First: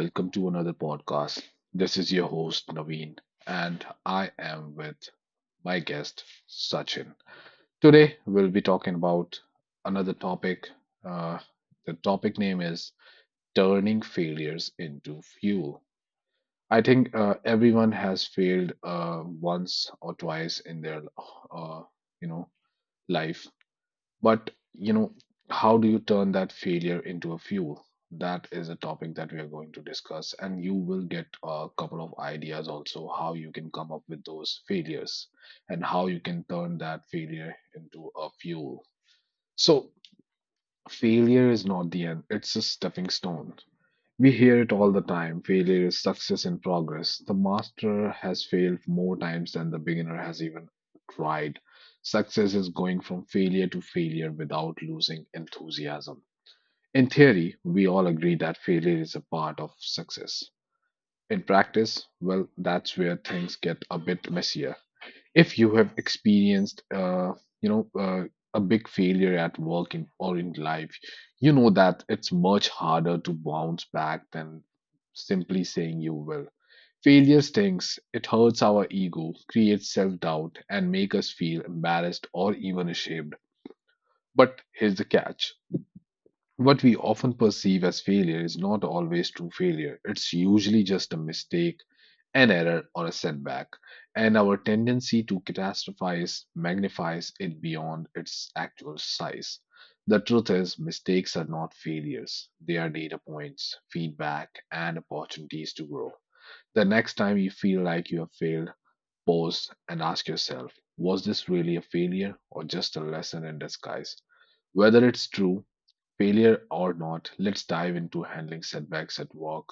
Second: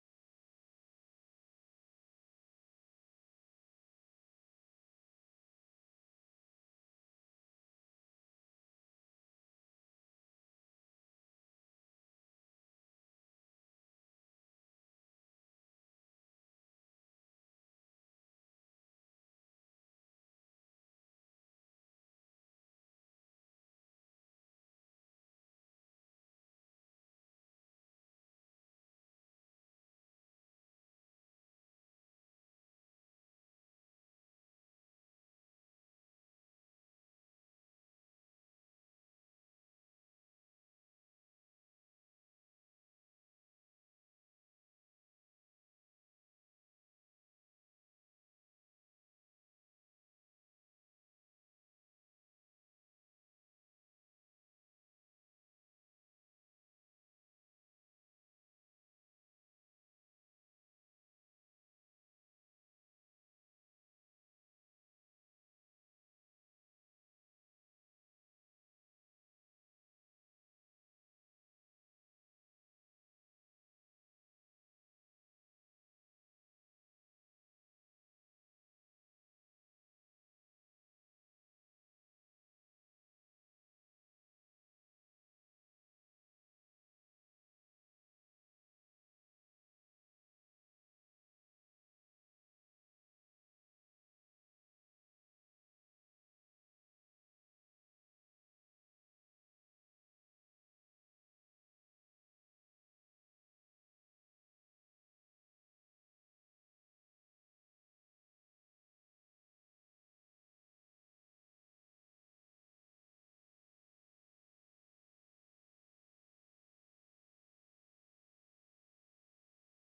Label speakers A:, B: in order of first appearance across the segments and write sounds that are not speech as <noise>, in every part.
A: Welcome to another podcast. This is your host, Naveen, and I am with my guest, Sachin. Today, we'll be talking about another topic. Uh, the topic name is Turning Failures into Fuel. I think everyone has failed once or twice in their, uh, you know, life. But how do you turn that failure into a fuel? That is a topic that we are going to discuss, and you will get a couple of ideas also how you can come up with those failures and how you can turn that failure into a fuel. So, failure is not the end, it's a stepping stone. We hear it all the time. Failure is success in progress. The master has failed more times than the beginner has even tried. Success is going from failure to failure without losing enthusiasm. In theory, we all agree that failure is a part of success. In practice, well, that's where things get a bit messier. If you have experienced you know uh, a big failure at work or in life, you know that it's much harder to bounce back than simply saying you will. Failure stings, it hurts our ego, creates self-doubt, and make us feel embarrassed or even ashamed. But here's the catch: what we often perceive as failure is not always true failure. It's usually just a mistake, an error, or a setback. And our tendency to catastrophize magnifies it beyond its actual size. The truth is, mistakes are not failures, they are data points, feedback, and opportunities to grow. The next time you feel like you have failed, pause and ask yourself, was this really a failure or just a lesson in disguise? Whether it's true failure or not, let's dive into handling setbacks at work,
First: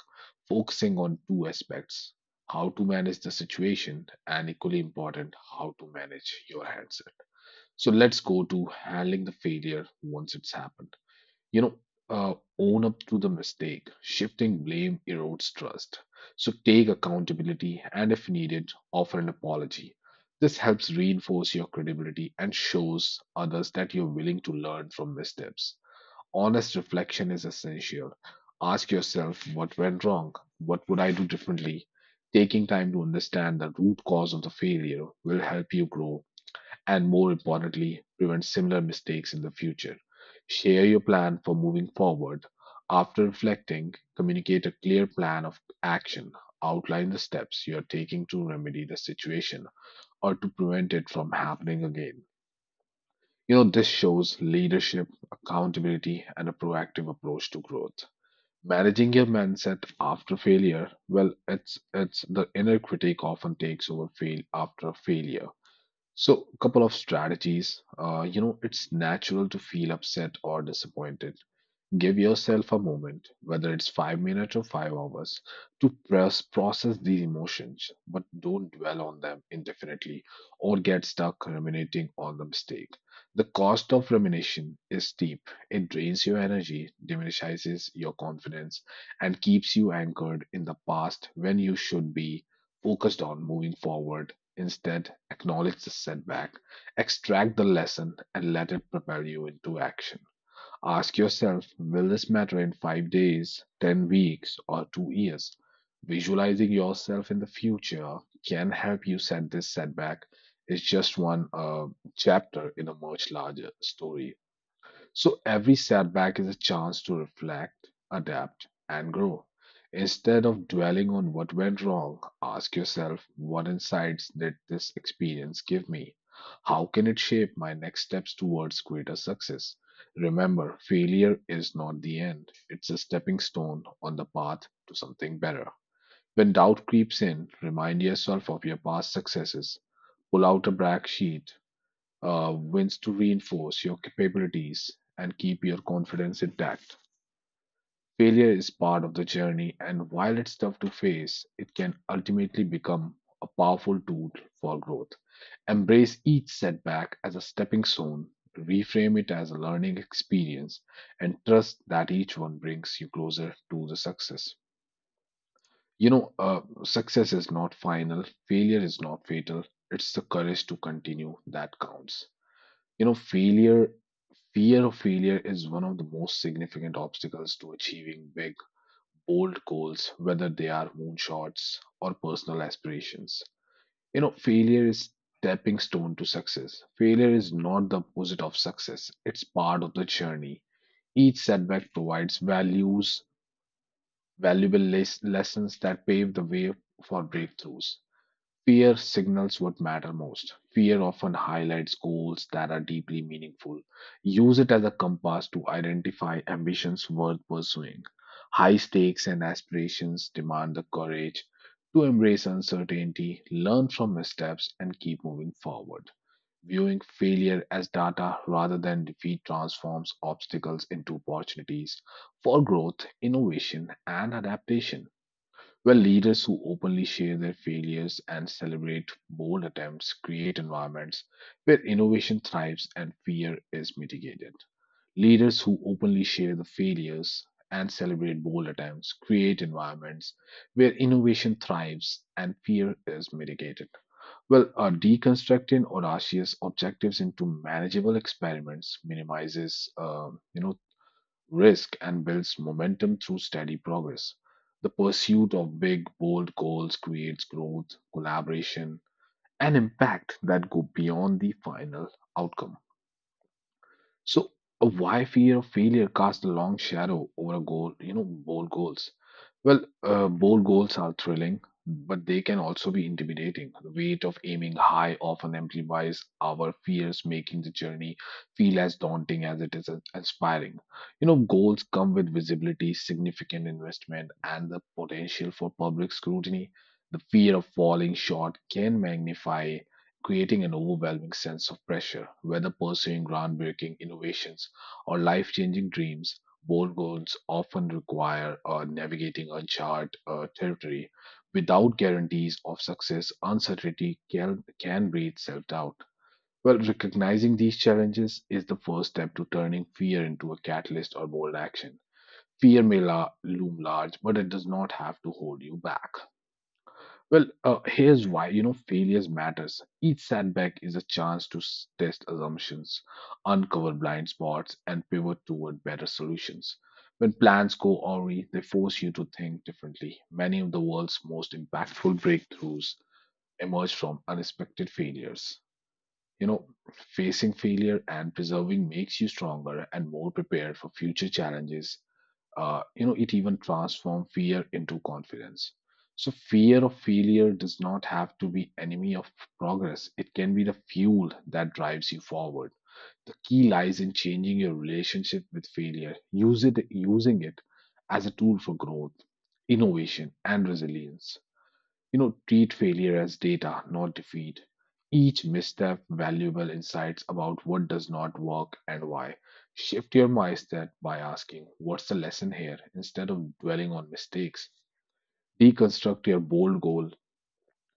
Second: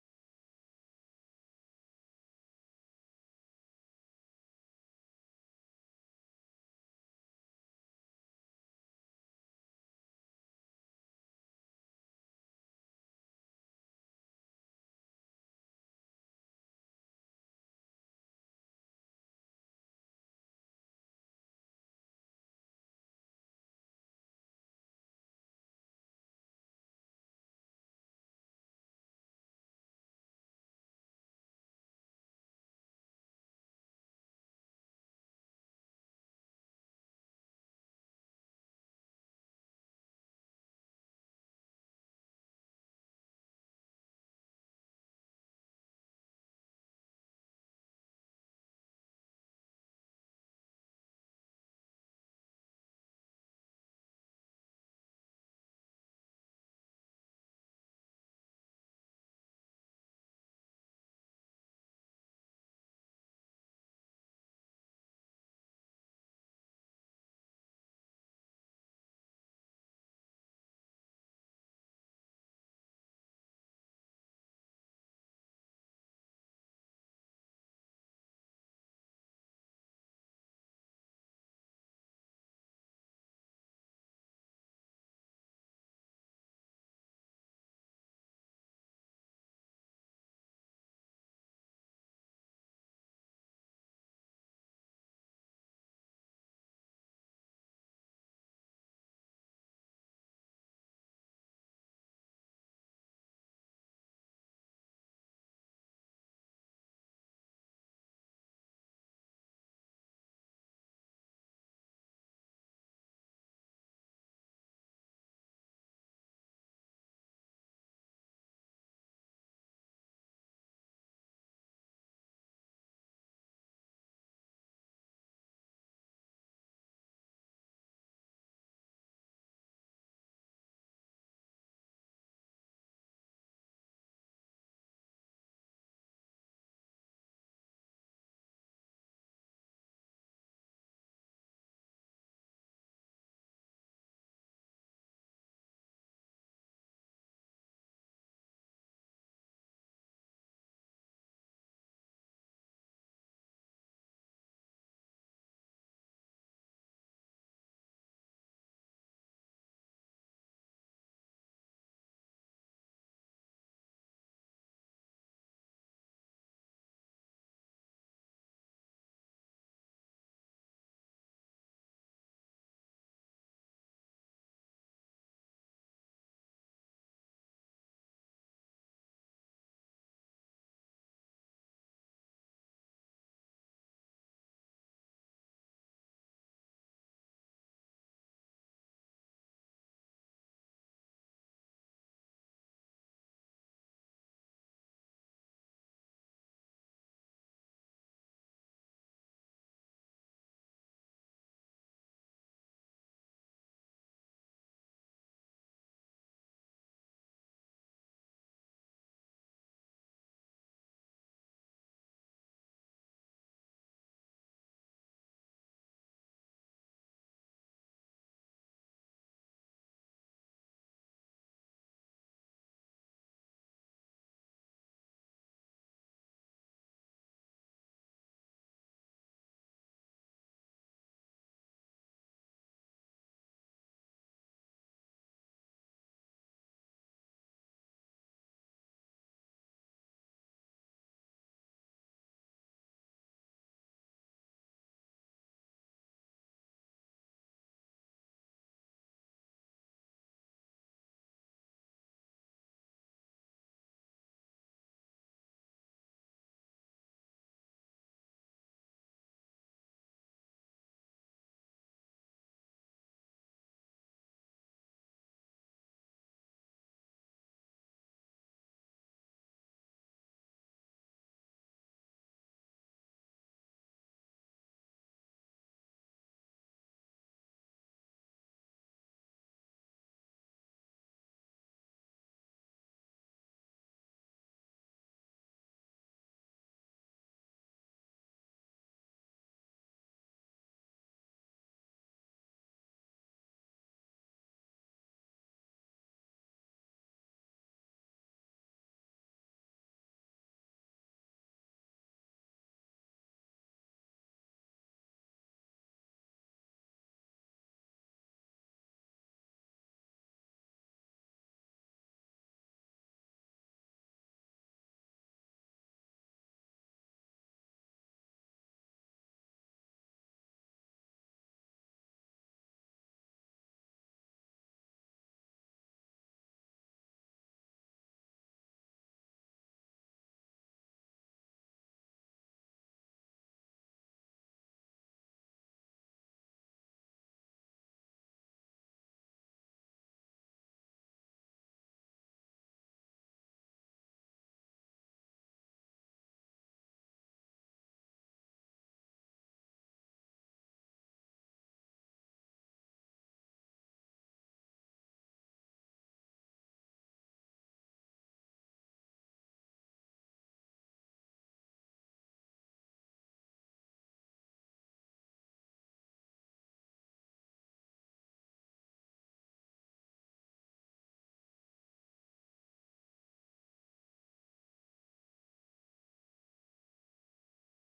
A: focusing on two aspects: how to manage the situation, and equally important, how to manage your handset. So, let's go to handling the failure once it's happened. You know, uh, own up to the mistake. Shifting blame erodes trust. So, take accountability and, if needed, offer an apology. This helps reinforce your credibility and shows others that you're willing to learn from missteps. Honest reflection is essential. Ask yourself, what went wrong? What would I do differently? Taking time to understand the root cause of the failure will help you grow and, more importantly, prevent similar mistakes in the future. Share your plan for moving forward. After reflecting, communicate a clear plan of action. Outline the steps you are taking to remedy the situation or to prevent it from happening again. You know, this shows leadership, accountability, and a proactive approach to growth. Managing your mindset after failure, well, it's the inner critic often takes over fail after failure. So, a couple of strategies. You know, it's natural to feel upset or disappointed. Give yourself a moment, whether it's 5 minutes or 5 hours, to process these emotions, but don't dwell on them indefinitely or get stuck ruminating on the mistake. The cost of rumination is steep. It drains your energy, diminishes your confidence, and keeps you anchored in the past when you should be focused on moving forward. Instead, acknowledge the setback, extract the lesson, and let it propel you into action. Ask yourself, will this matter in 5 days, 10 weeks, or 2 years? Visualizing yourself in the future can help you set this setback. It's just one chapter in a much larger story. So every setback is a chance to reflect, adapt, and grow. Instead of dwelling on what went wrong, ask yourself, what insights did this experience give me? How can it shape my next steps towards greater success? Remember, failure is not the end, it's a stepping stone on the path to something better. When doubt creeps in, remind yourself of your past successes. Pull out a brag sheet wins to reinforce your capabilities and keep your confidence intact. Failure is part of the journey, and while it's tough to face, it can ultimately become a powerful tool for growth. Embrace each setback as a stepping stone, reframe it as a learning experience, and trust that each one brings you closer to the success. You know, success is not final, failure is not fatal. It's the courage to continue that counts. You know, failure, fear of failure is one of the most significant obstacles to achieving big, bold goals, whether they are moonshots or personal aspirations. You know, failure is stepping stone to success. Failure is not the opposite of success, it's part of the journey. Each setback provides valuable lessons that pave the way for breakthroughs. Fear signals what matter most. Fear often highlights goals that are deeply meaningful. Use it as a compass to identify ambitions worth pursuing. High stakes and aspirations demand the courage to embrace uncertainty, learn from missteps, and keep moving forward. Viewing failure as data rather than defeat transforms obstacles into opportunities for growth, innovation, and adaptation. Well, leaders who openly share their failures and celebrate bold attempts create environments where innovation thrives and fear is mitigated. Leaders who openly share the failures and celebrate bold attempts create environments where innovation thrives and fear is mitigated. Well, deconstructing audacious objectives into manageable experiments minimizes risk, and builds momentum through steady progress. The pursuit of big, bold goals creates growth, collaboration, and impact that go beyond the final outcome. So, why fear of failure casts a long shadow over a goal, bold goals? Well, bold goals are thrilling, but they can also be intimidating. The weight of aiming high often amplifies our fears, making the journey feel as daunting as it is inspiring. You know, goals come with visibility, significant investment, and the potential for public scrutiny. The fear of falling short can magnify, creating an overwhelming sense of pressure, whether pursuing groundbreaking innovations or life changing dreams. Bold goals often require navigating uncharted territory. Without guarantees of success, uncertainty can breed self doubt. Well, recognizing these challenges is the first step to turning fear into a catalyst or bold action. Fear may loom large, but it does not have to hold you back. Well, here's why failures matters. Each setback is a chance to test assumptions, uncover blind spots, and pivot toward better solutions. When plans go awry, they force you to think differently. Many of the world's most impactful breakthroughs emerge from unexpected failures. You know, facing failure and preserving makes you stronger and more prepared for future challenges. You know, it even transforms fear into confidence. So fear of failure does not have to be enemy of progress. It can be the fuel that drives you forward. The key lies in changing your relationship with failure. Use it Using it as a tool for growth, innovation, and resilience. You know, treat failure as data, not defeat. Each misstep, valuable insights about what does not work and why. Shift your mindset by asking, what's the lesson here, instead of dwelling on mistakes? Deconstruct your bold goal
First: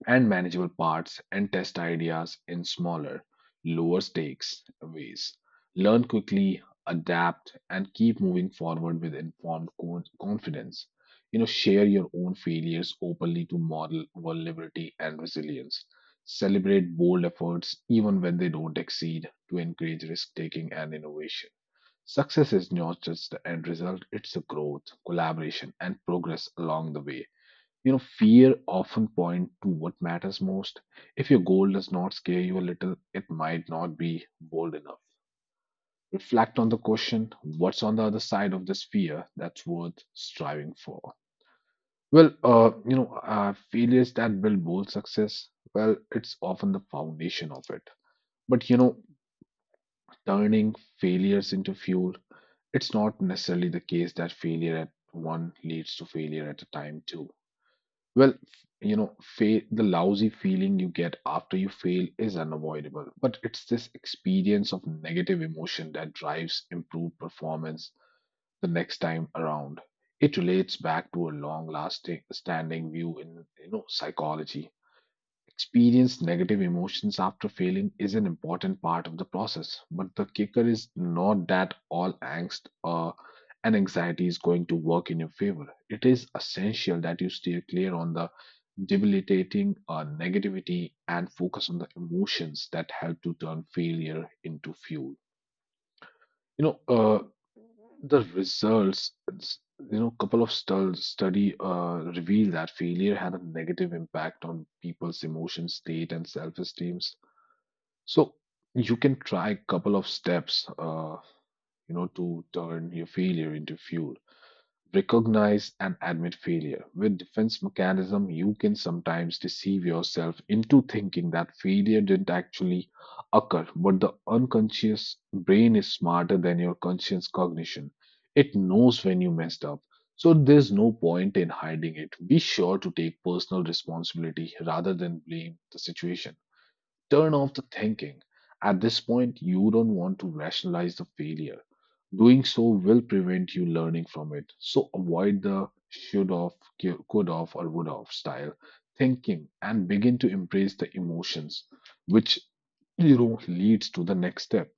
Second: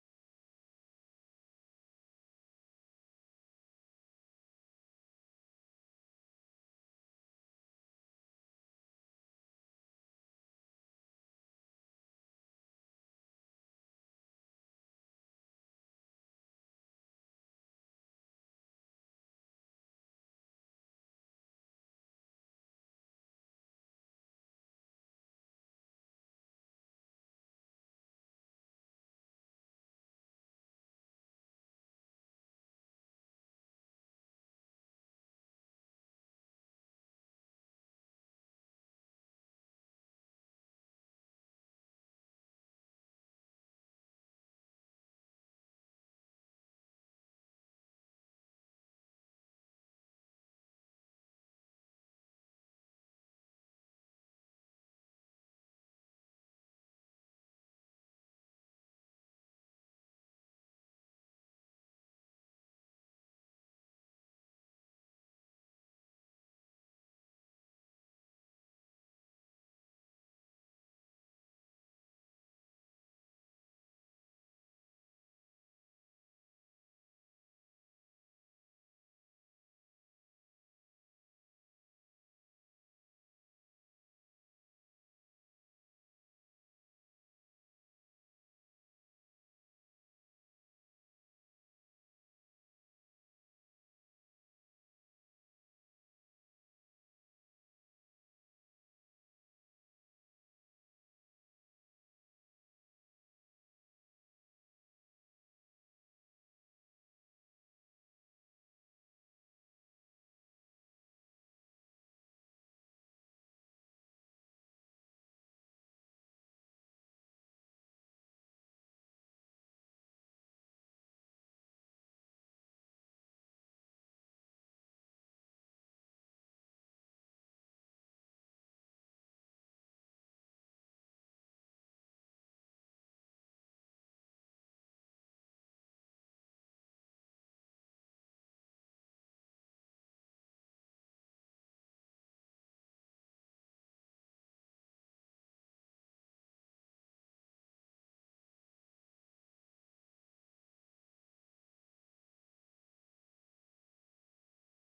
A: and manageable parts and test ideas in smaller, lower stakes ways. Learn quickly, adapt, and keep moving forward with informed confidence. You know, share your own failures openly to model vulnerability and resilience. Celebrate bold efforts even when they don't exceed to encourage risk taking and innovation. Success is not just the end result, it's the growth, collaboration, and progress along the way. You know, fear often point to what matters most. If your goal does not scare you a little, it might not be bold enough. Reflect on the question, what's on the other side of this fear that's worth striving for? Well, you know, failures that build bold success, well, it's often the foundation of it. But you know, turning failures into fuel, it's not necessarily the case that failure at one leads to failure at a time too. Well, you know, the lousy feeling you get after you fail is unavoidable, but it's this experience of negative emotion that drives improved performance the next time around. It relates back to a long lasting standing view in psychology. Experience negative emotions after failing is an important part of the process, but the kicker is not that all angst and anxiety is going to work in your favor. It is essential that you steer clear on the debilitating negativity and focus on the emotions that help to turn failure into fuel. You know, the results, couple of study reveal that failure had a negative impact on people's emotion state and self-esteems. So you can try a couple of steps, to turn your failure into fuel. Recognize and admit failure. With defense mechanism, you can sometimes deceive yourself into thinking that failure didn't actually occur, but the unconscious brain is smarter than your conscious cognition. It knows when you messed up. So there's no point in hiding it. Be sure to take personal responsibility rather than blame the situation. Turn off the thinking. At this point, you don't want to rationalize the failure. Doing so will prevent you learning from it. So avoid the should have, could have, or would have style thinking and begin to embrace the emotions, which leads to the next step.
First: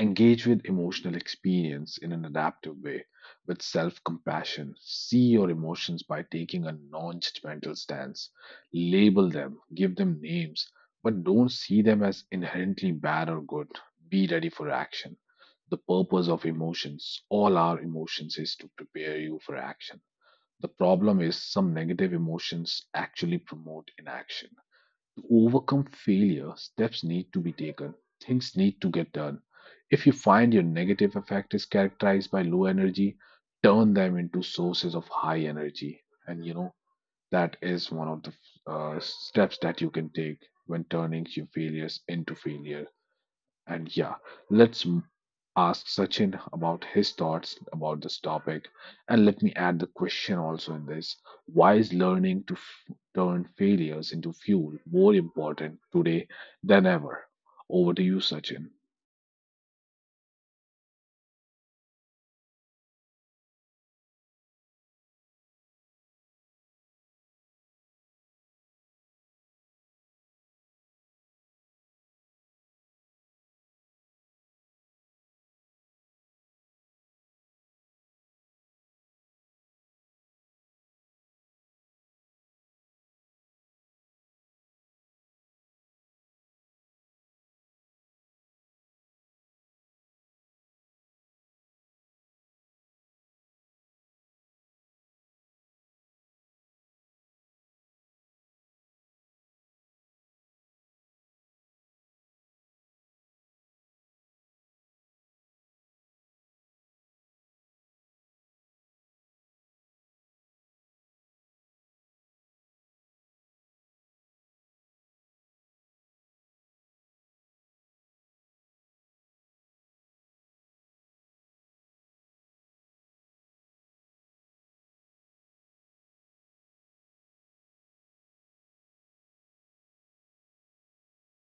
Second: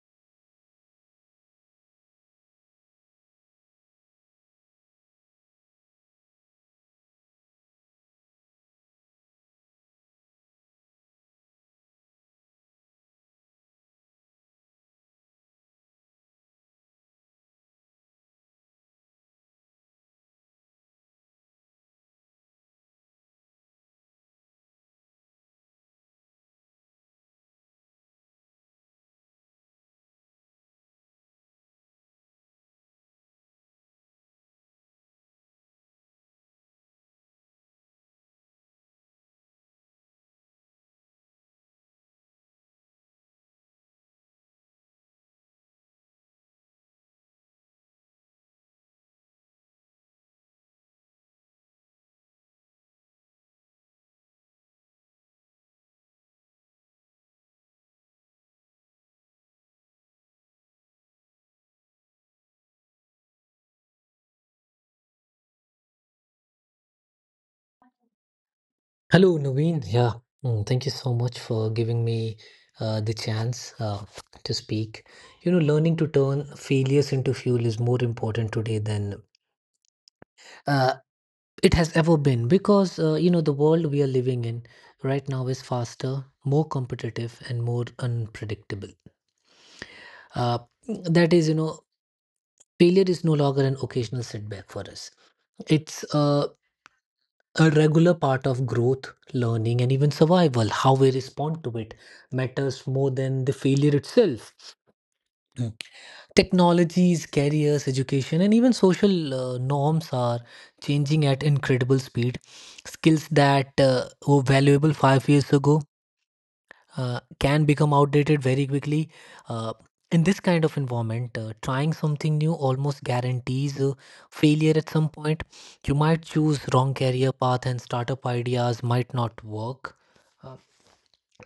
A: Engage with emotional experience in an adaptive way, with self compassion. See your emotions by taking a non judgmental stance. Label them, give them names, but don't see them as inherently bad or good. Be ready for action. The purpose of emotions, all our emotions, is to prepare you for action. The problem is some negative emotions actually promote inaction. To overcome failure, steps need to be taken. Things need to get done. If you find your negative effect is characterized by low energy, turn them into sources of high energy. And you know, that is one of the steps that you can take when turning your failures into failure. And yeah, let's ask Sachin about his thoughts about this topic. And let me add the question also in this, why is learning to turn failures into fuel more important today than ever? Over to you, Sachin.
B: Hello, Naveen. Yeah, thank you so much for giving me the chance to speak. You know, learning to turn failures into fuel is more important today than uh, it has ever been because, you know, the world we are living in right now is faster, more competitive, and more unpredictable. Uh, that is, you know, failure is no longer an occasional setback for us. It's a regular part of growth, learning, and even survival. How we respond to it matters more than the failure itself. Mm. Technologies, careers, education, and even social norms are changing at incredible speed. Skills that were valuable 5 years ago can become outdated very quickly. Uh, in this kind of environment, trying something new almost guarantees failure at some point. You might choose wrong career path, and startup ideas might not work. Uh,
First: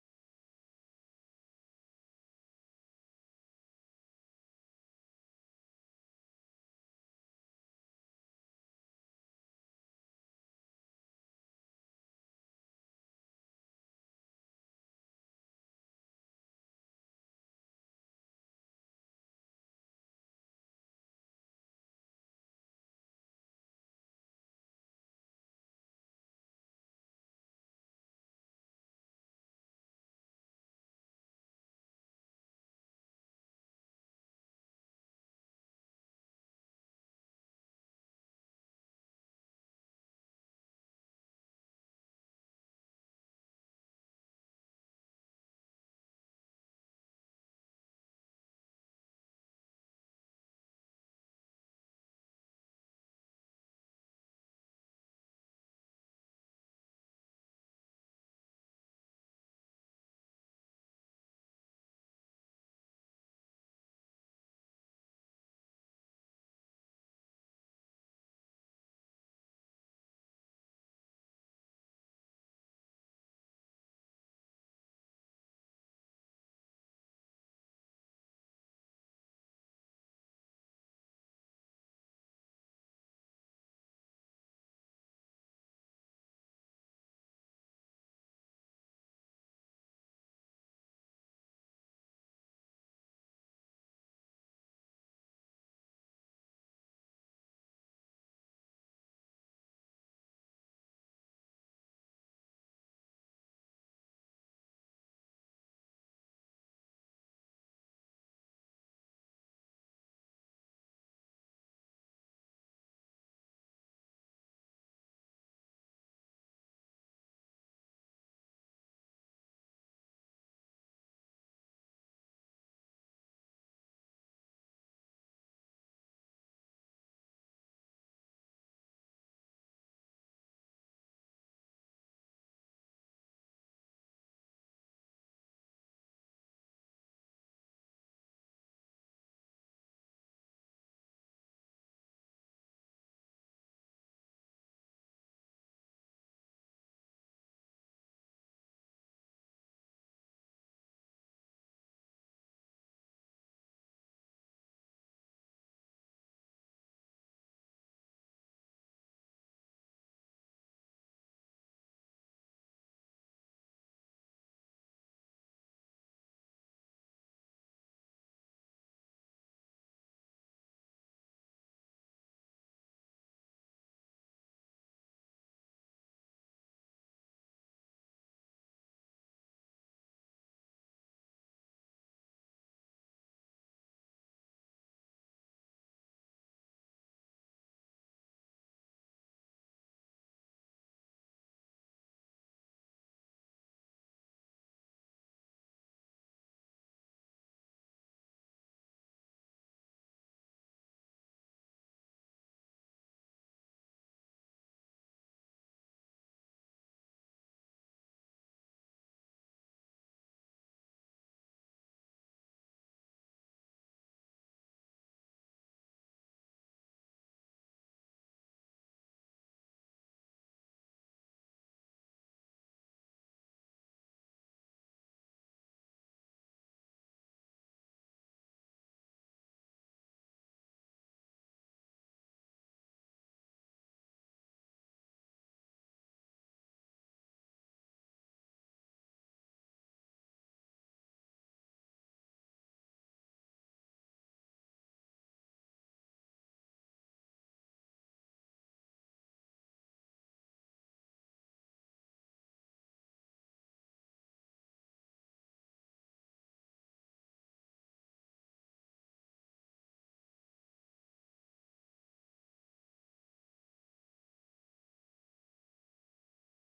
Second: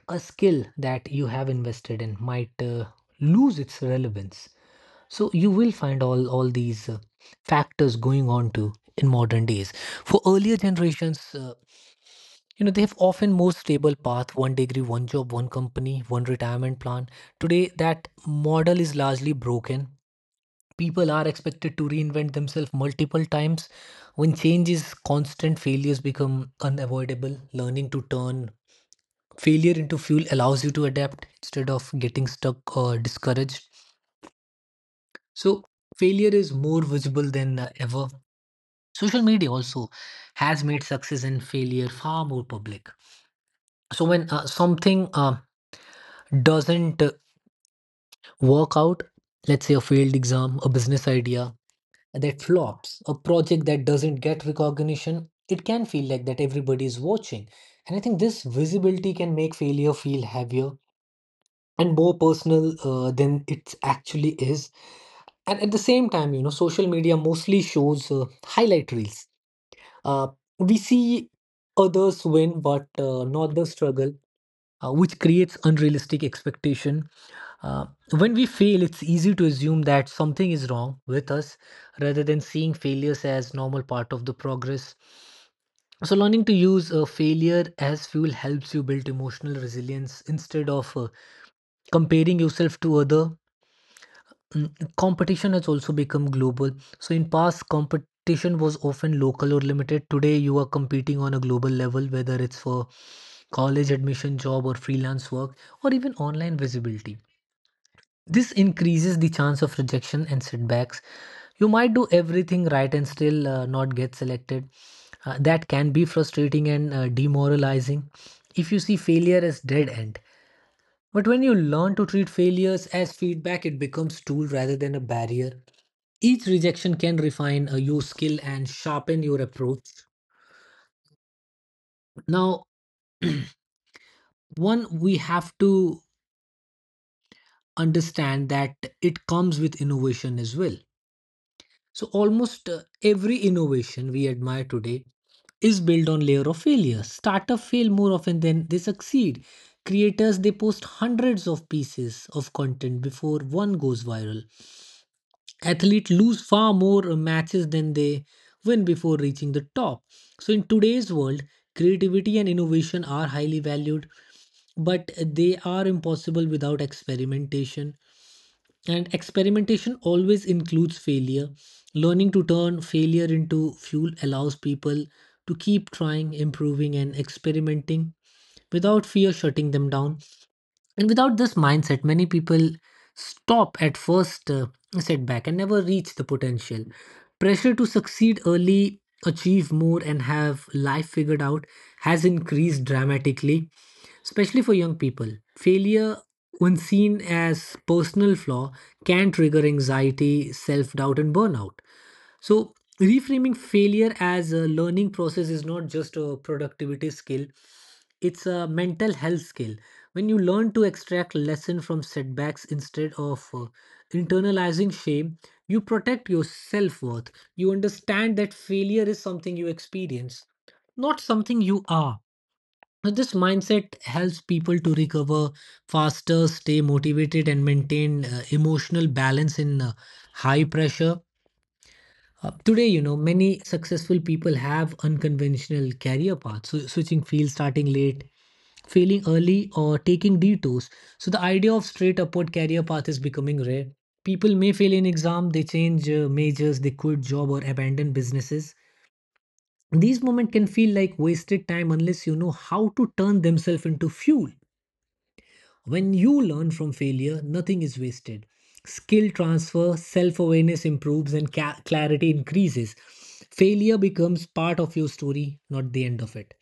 B: a skill that you have invested in might lose its relevance. So you will find all these factors going on to in modern days. For earlier generations. You know, they have often more stable path: one degree, one job, one company, one retirement plan. Today, that model is largely broken. People are expected to reinvent themselves multiple times. When change is constant, failures become unavoidable. Learning to turn failure into fuel allows you to adapt instead of getting stuck or discouraged. So, failure is more visible than ever. Social media also has made success and failure far more public. So, when something doesn't work out, let's say a failed exam, a business idea that flops, a project that doesn't get recognition, it can feel like that everybody is watching. And I think this visibility can make failure feel heavier and more personal than it actually is. And at the same time, you know, social media mostly shows highlight reels. Uh, we see others win, but not the struggle, which creates unrealistic expectation. Uh, when we fail, it's easy to assume that something is wrong with us rather than seeing failures as normal part of the progress. So, learning to use failure as fuel helps you build emotional resilience instead of comparing yourself to other. Mm, Competition has also become global. So, in past, competition was often local or limited. Today, you are competing on a global level, whether it's for college admission, job, or freelance work, or even online visibility. This increases the chance of rejection and setbacks. You might do everything right and still not get selected. That can be frustrating and demoralizing if you see failure as dead end. But when you learn to treat failures as feedback, it becomes tool rather than a barrier. Each rejection can refine your skill and sharpen your approach. Now, <clears throat> one we have to understand that it comes with innovation as well. So almost every innovation we admire today is built on layer of failure. Startups fail more often than they succeed. Creators, they post hundreds of pieces of content before one goes viral. Athletes lose far more matches than they win before reaching the top. So in today's world, creativity and innovation are highly valued, but they are impossible without experimentation, and experimentation always includes failure. Learning to turn failure into fuel allows people to keep trying, improving, and experimenting without fear shutting them down. And without this mindset, many people stop at first setback and never reach the potential. Pressure to succeed early, achieve more, and have life figured out has increased dramatically, especially for young people. Failure, when seen as personal flaw, can trigger anxiety, self-doubt, and burnout. So reframing failure as a learning process is not just a productivity skill, it's a mental health skill. When you learn to extract lesson from setbacks instead of internalizing shame, you protect your self-worth. You understand that failure is something you experience, not something you are. Now, this mindset helps people to recover faster, stay motivated, and maintain emotional balance in high pressure. Today, you know, many successful people have unconventional career paths, so switching fields, starting late, failing early, or taking detours. So, the idea of straight upward career path is becoming rare. People may fail in exam, they change majors, they quit job, or abandon businesses. These moments can feel like wasted time unless you know how to turn themselves into fuel. When you learn from failure, nothing is wasted. Skill transfer, self awareness improves, and clarity increases. Failure becomes part of your story, not the end of it.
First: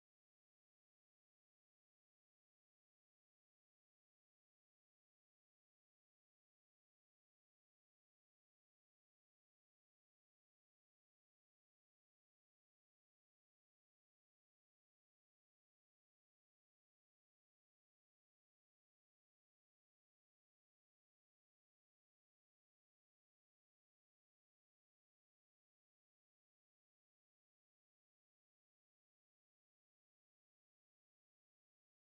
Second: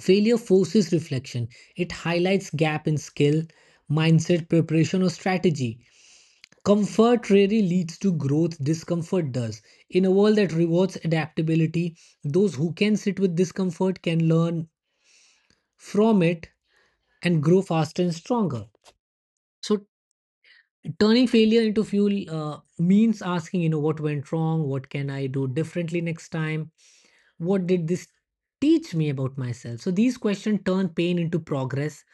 B: Failure forces reflection. It highlights gap in skill, mindset, preparation, or strategy. Comfort rarely leads to growth, discomfort does. In a world that rewards adaptability, those who can sit with discomfort can learn from it and grow faster and stronger. So turning failure into fuel means asking, you know, what went wrong, what can I do differently next time, what did this teach me about myself. So these questions turn pain into progress.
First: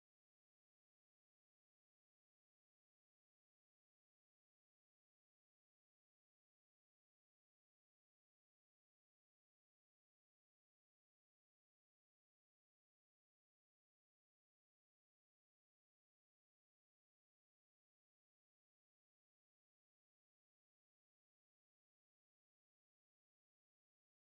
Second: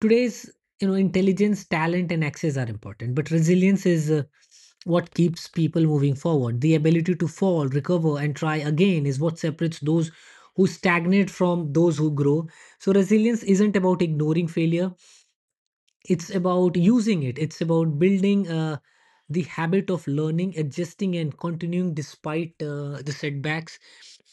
B: Today's, you know, intelligence, talent, and access are important, but resilience is what keeps people moving forward. The ability to fall, recover, and try again is what separates those who stagnate from those who grow. So resilience isn't about ignoring failure, it's about using it. It's about building the habit of learning, adjusting, and continuing despite the setbacks.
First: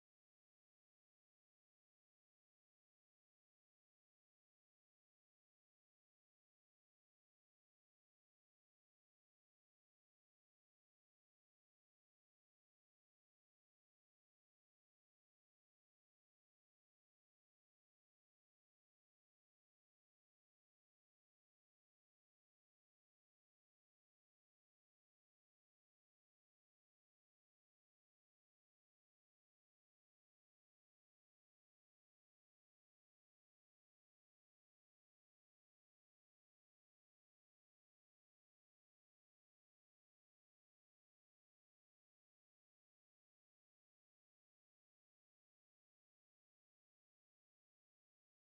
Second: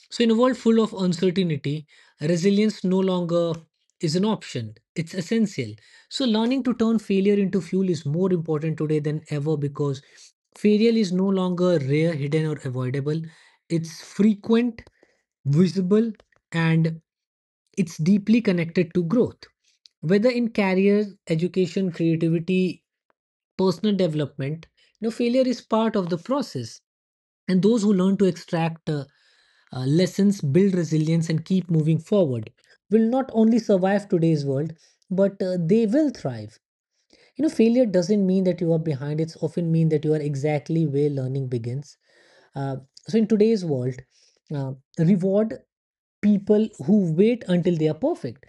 B: So, in a world full of uncertainty, resilience no longer is an option. It's essential. So, learning to turn failure into fuel is more important today than ever because failure is no longer rare, hidden, or avoidable. It's frequent, visible, and it's deeply connected to growth. Whether in career, education, creativity, personal development, you know, failure is part of the process. And those who learn to extract lessons, build resilience, and keep moving forward will not only survive today's world, but they will thrive. You know, failure doesn't mean that you are behind, it's often mean that you are exactly where learning begins. uh, so in today's world, uh, reward people who wait until they are perfect,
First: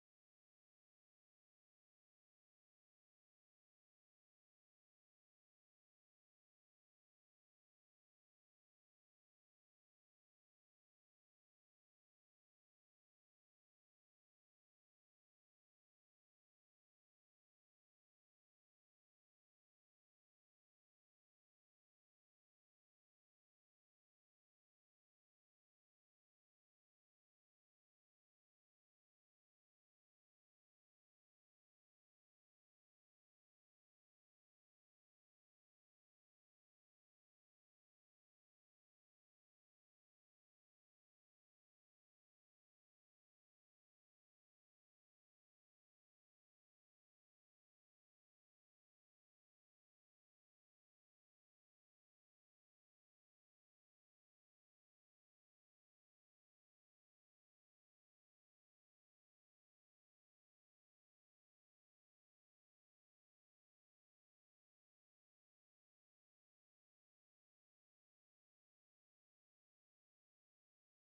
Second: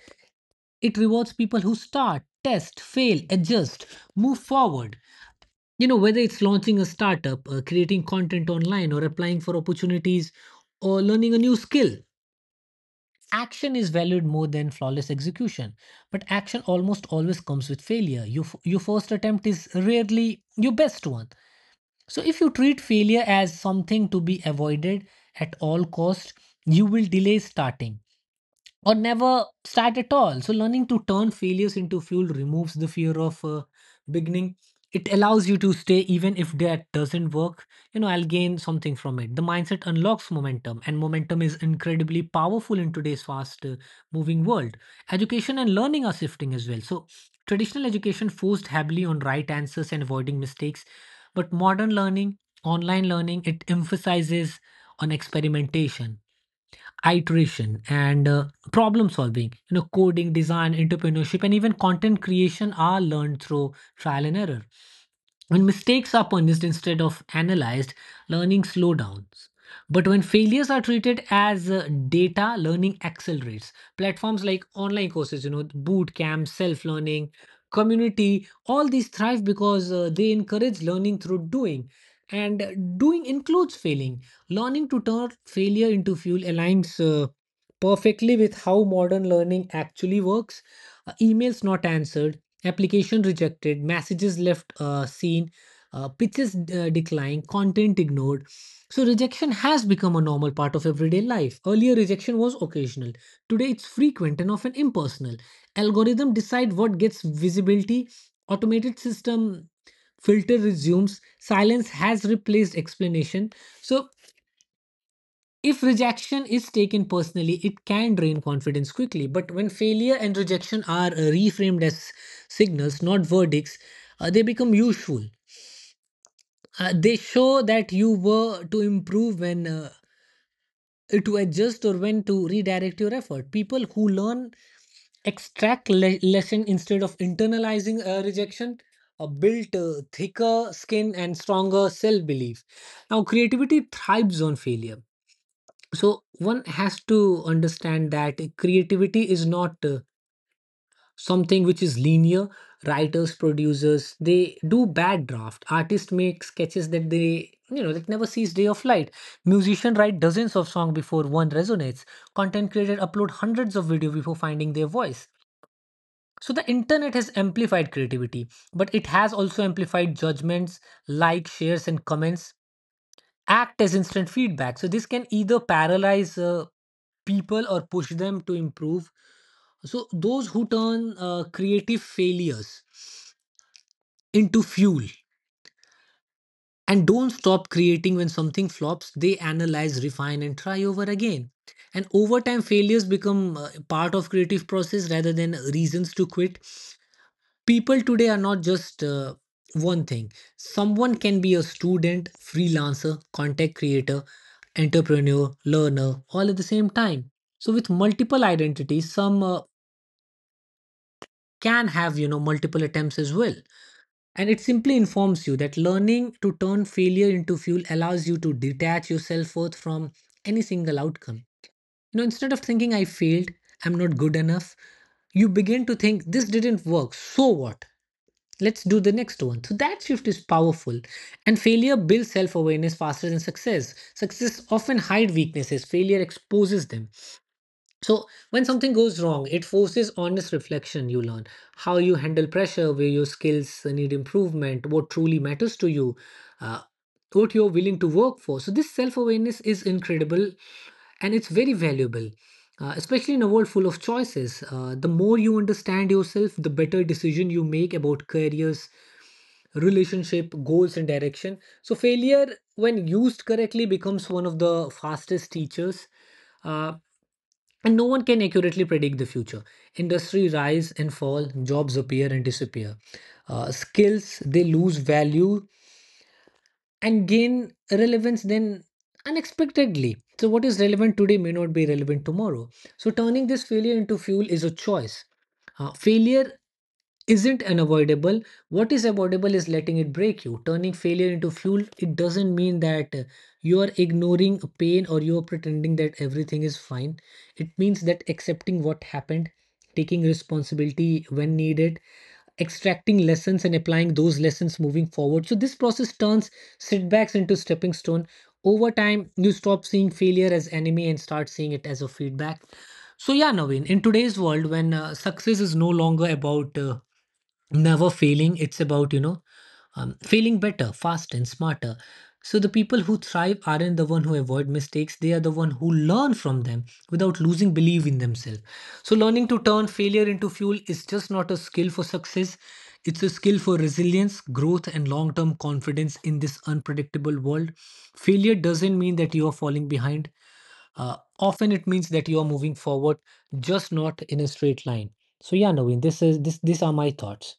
B: it rewards people who start, test, fail, adjust, move forward. You know, whether it's launching a startup, creating content online, or applying for opportunities, or learning a new skill, action is valued more than flawless execution. But action almost always comes with failure. Your first attempt is rarely your best one. So if you treat failure as something to be avoided at all cost, you will delay starting or never start at all. So, learning to turn failures into fuel removes the fear of beginning. It allows you to stay even if that doesn't work. You know, I'll gain something from it. The mindset unlocks momentum, and momentum is incredibly powerful in today's fast moving world. Education and learning are shifting as well. So, traditional education forced heavily on right answers and avoiding mistakes, but modern learning, online learning, it emphasizes on experimentation, iteration, and problem solving. You know, coding, design, entrepreneurship, and even content creation are learned through trial and error. When mistakes are punished instead of analyzed, learning slow downs. But when failures are treated as data, learning accelerates. Platforms like online courses, you know, boot camps, self learning community, all these thrive because they encourage learning through doing, and doing includes failing. Learning to turn failure into fuel aligns perfectly with how modern learning actually works. Emails not answered, application rejected, messages left seen, pitches declined, content ignored. So, rejection has become a normal part of everyday life. Earlier, rejection was occasional. Today, it's frequent and often impersonal. Algorithm decide what gets visibility. Automated system filter resumes. Silence has replaced explanation. So if rejection is taken personally, it can drain confidence quickly. But when failure and rejection are reframed as signals, not verdicts, they become useful. They show that you were to improve, when to adjust, or when to redirect your effort. People who learn extract lesson instead of internalizing rejection, build thicker skin and stronger self belief. Now, creativity thrives on failure, so one has to understand that creativity is not something which is linear. Writers, producers, they do bad draft. Artists make sketches that they, you know, that never sees day of light. Musician write dozens of songs before one resonates. Content creator upload hundreds of video before finding their voice. So the internet has amplified creativity, but it has also amplified judgments. Like shares, and comments act as instant feedback. So this can either paralyze people or push them to improve. So those who turn creative failures into fuel and don't stop creating when something flops, they analyze, refine, and try over again. And over time, failures become part of creative process rather than reasons to quit. People today are not just one thing. Someone can be a student, freelancer, content creator, entrepreneur, learner, all at the same time. So with multiple identities, some can have multiple attempts as well. And it simply informs you that learning to turn failure into fuel allows you to detach yourself forth from any single outcome. You know, instead of thinking I failed, I'm not good enough, you begin to think this didn't work, so what? Let's do the next one. So that shift is powerful. And failure builds self awareness faster than success. Success often hide weaknesses, failure exposes them. So when something goes wrong, it forces honest reflection. You learn how you handle pressure, where your skills need improvement, what truly matters to you, uh, what you're willing to work for. So this self awareness is incredible and it's very valuable. Especially in a world full of choices, the more you understand yourself, the better decision you make about careers, relationship, goals, and direction. So, failure, when used correctly, becomes one of the fastest teachers. Uh, and no one can accurately predict the future. Industry rise and fall, jobs appear and disappear. Skills, they lose value and gain relevance then unexpectedly. So, what is relevant today may not be relevant tomorrow. So, turning this failure into fuel is a choice. Failure isn't unavoidable. What is avoidable is letting it break you. Turning failure into fuel, it doesn't mean that you are ignoring pain or you are pretending that everything is fine. It means that accepting what happened, taking responsibility when needed, extracting lessons and applying those lessons moving forward. So this process turns setbacks into stepping stone. Over time, you stop seeing failure as enemy and start seeing it as a feedback. So yeah, Naveen, in today's world when success is no longer about never failing, it's about failing better fast and smarter. So the people who thrive aren't the one who avoid mistakes. They are the one who learn from them without losing belief in themselves. So learning to turn failure into fuel is just not a skill for success, it's a skill for resilience, growth, and long term confidence in this unpredictable world. Failure doesn't mean that you are falling behind. Often it means that you are moving forward, just not in a straight line. So yeah, Naveen, this is this these are my thoughts.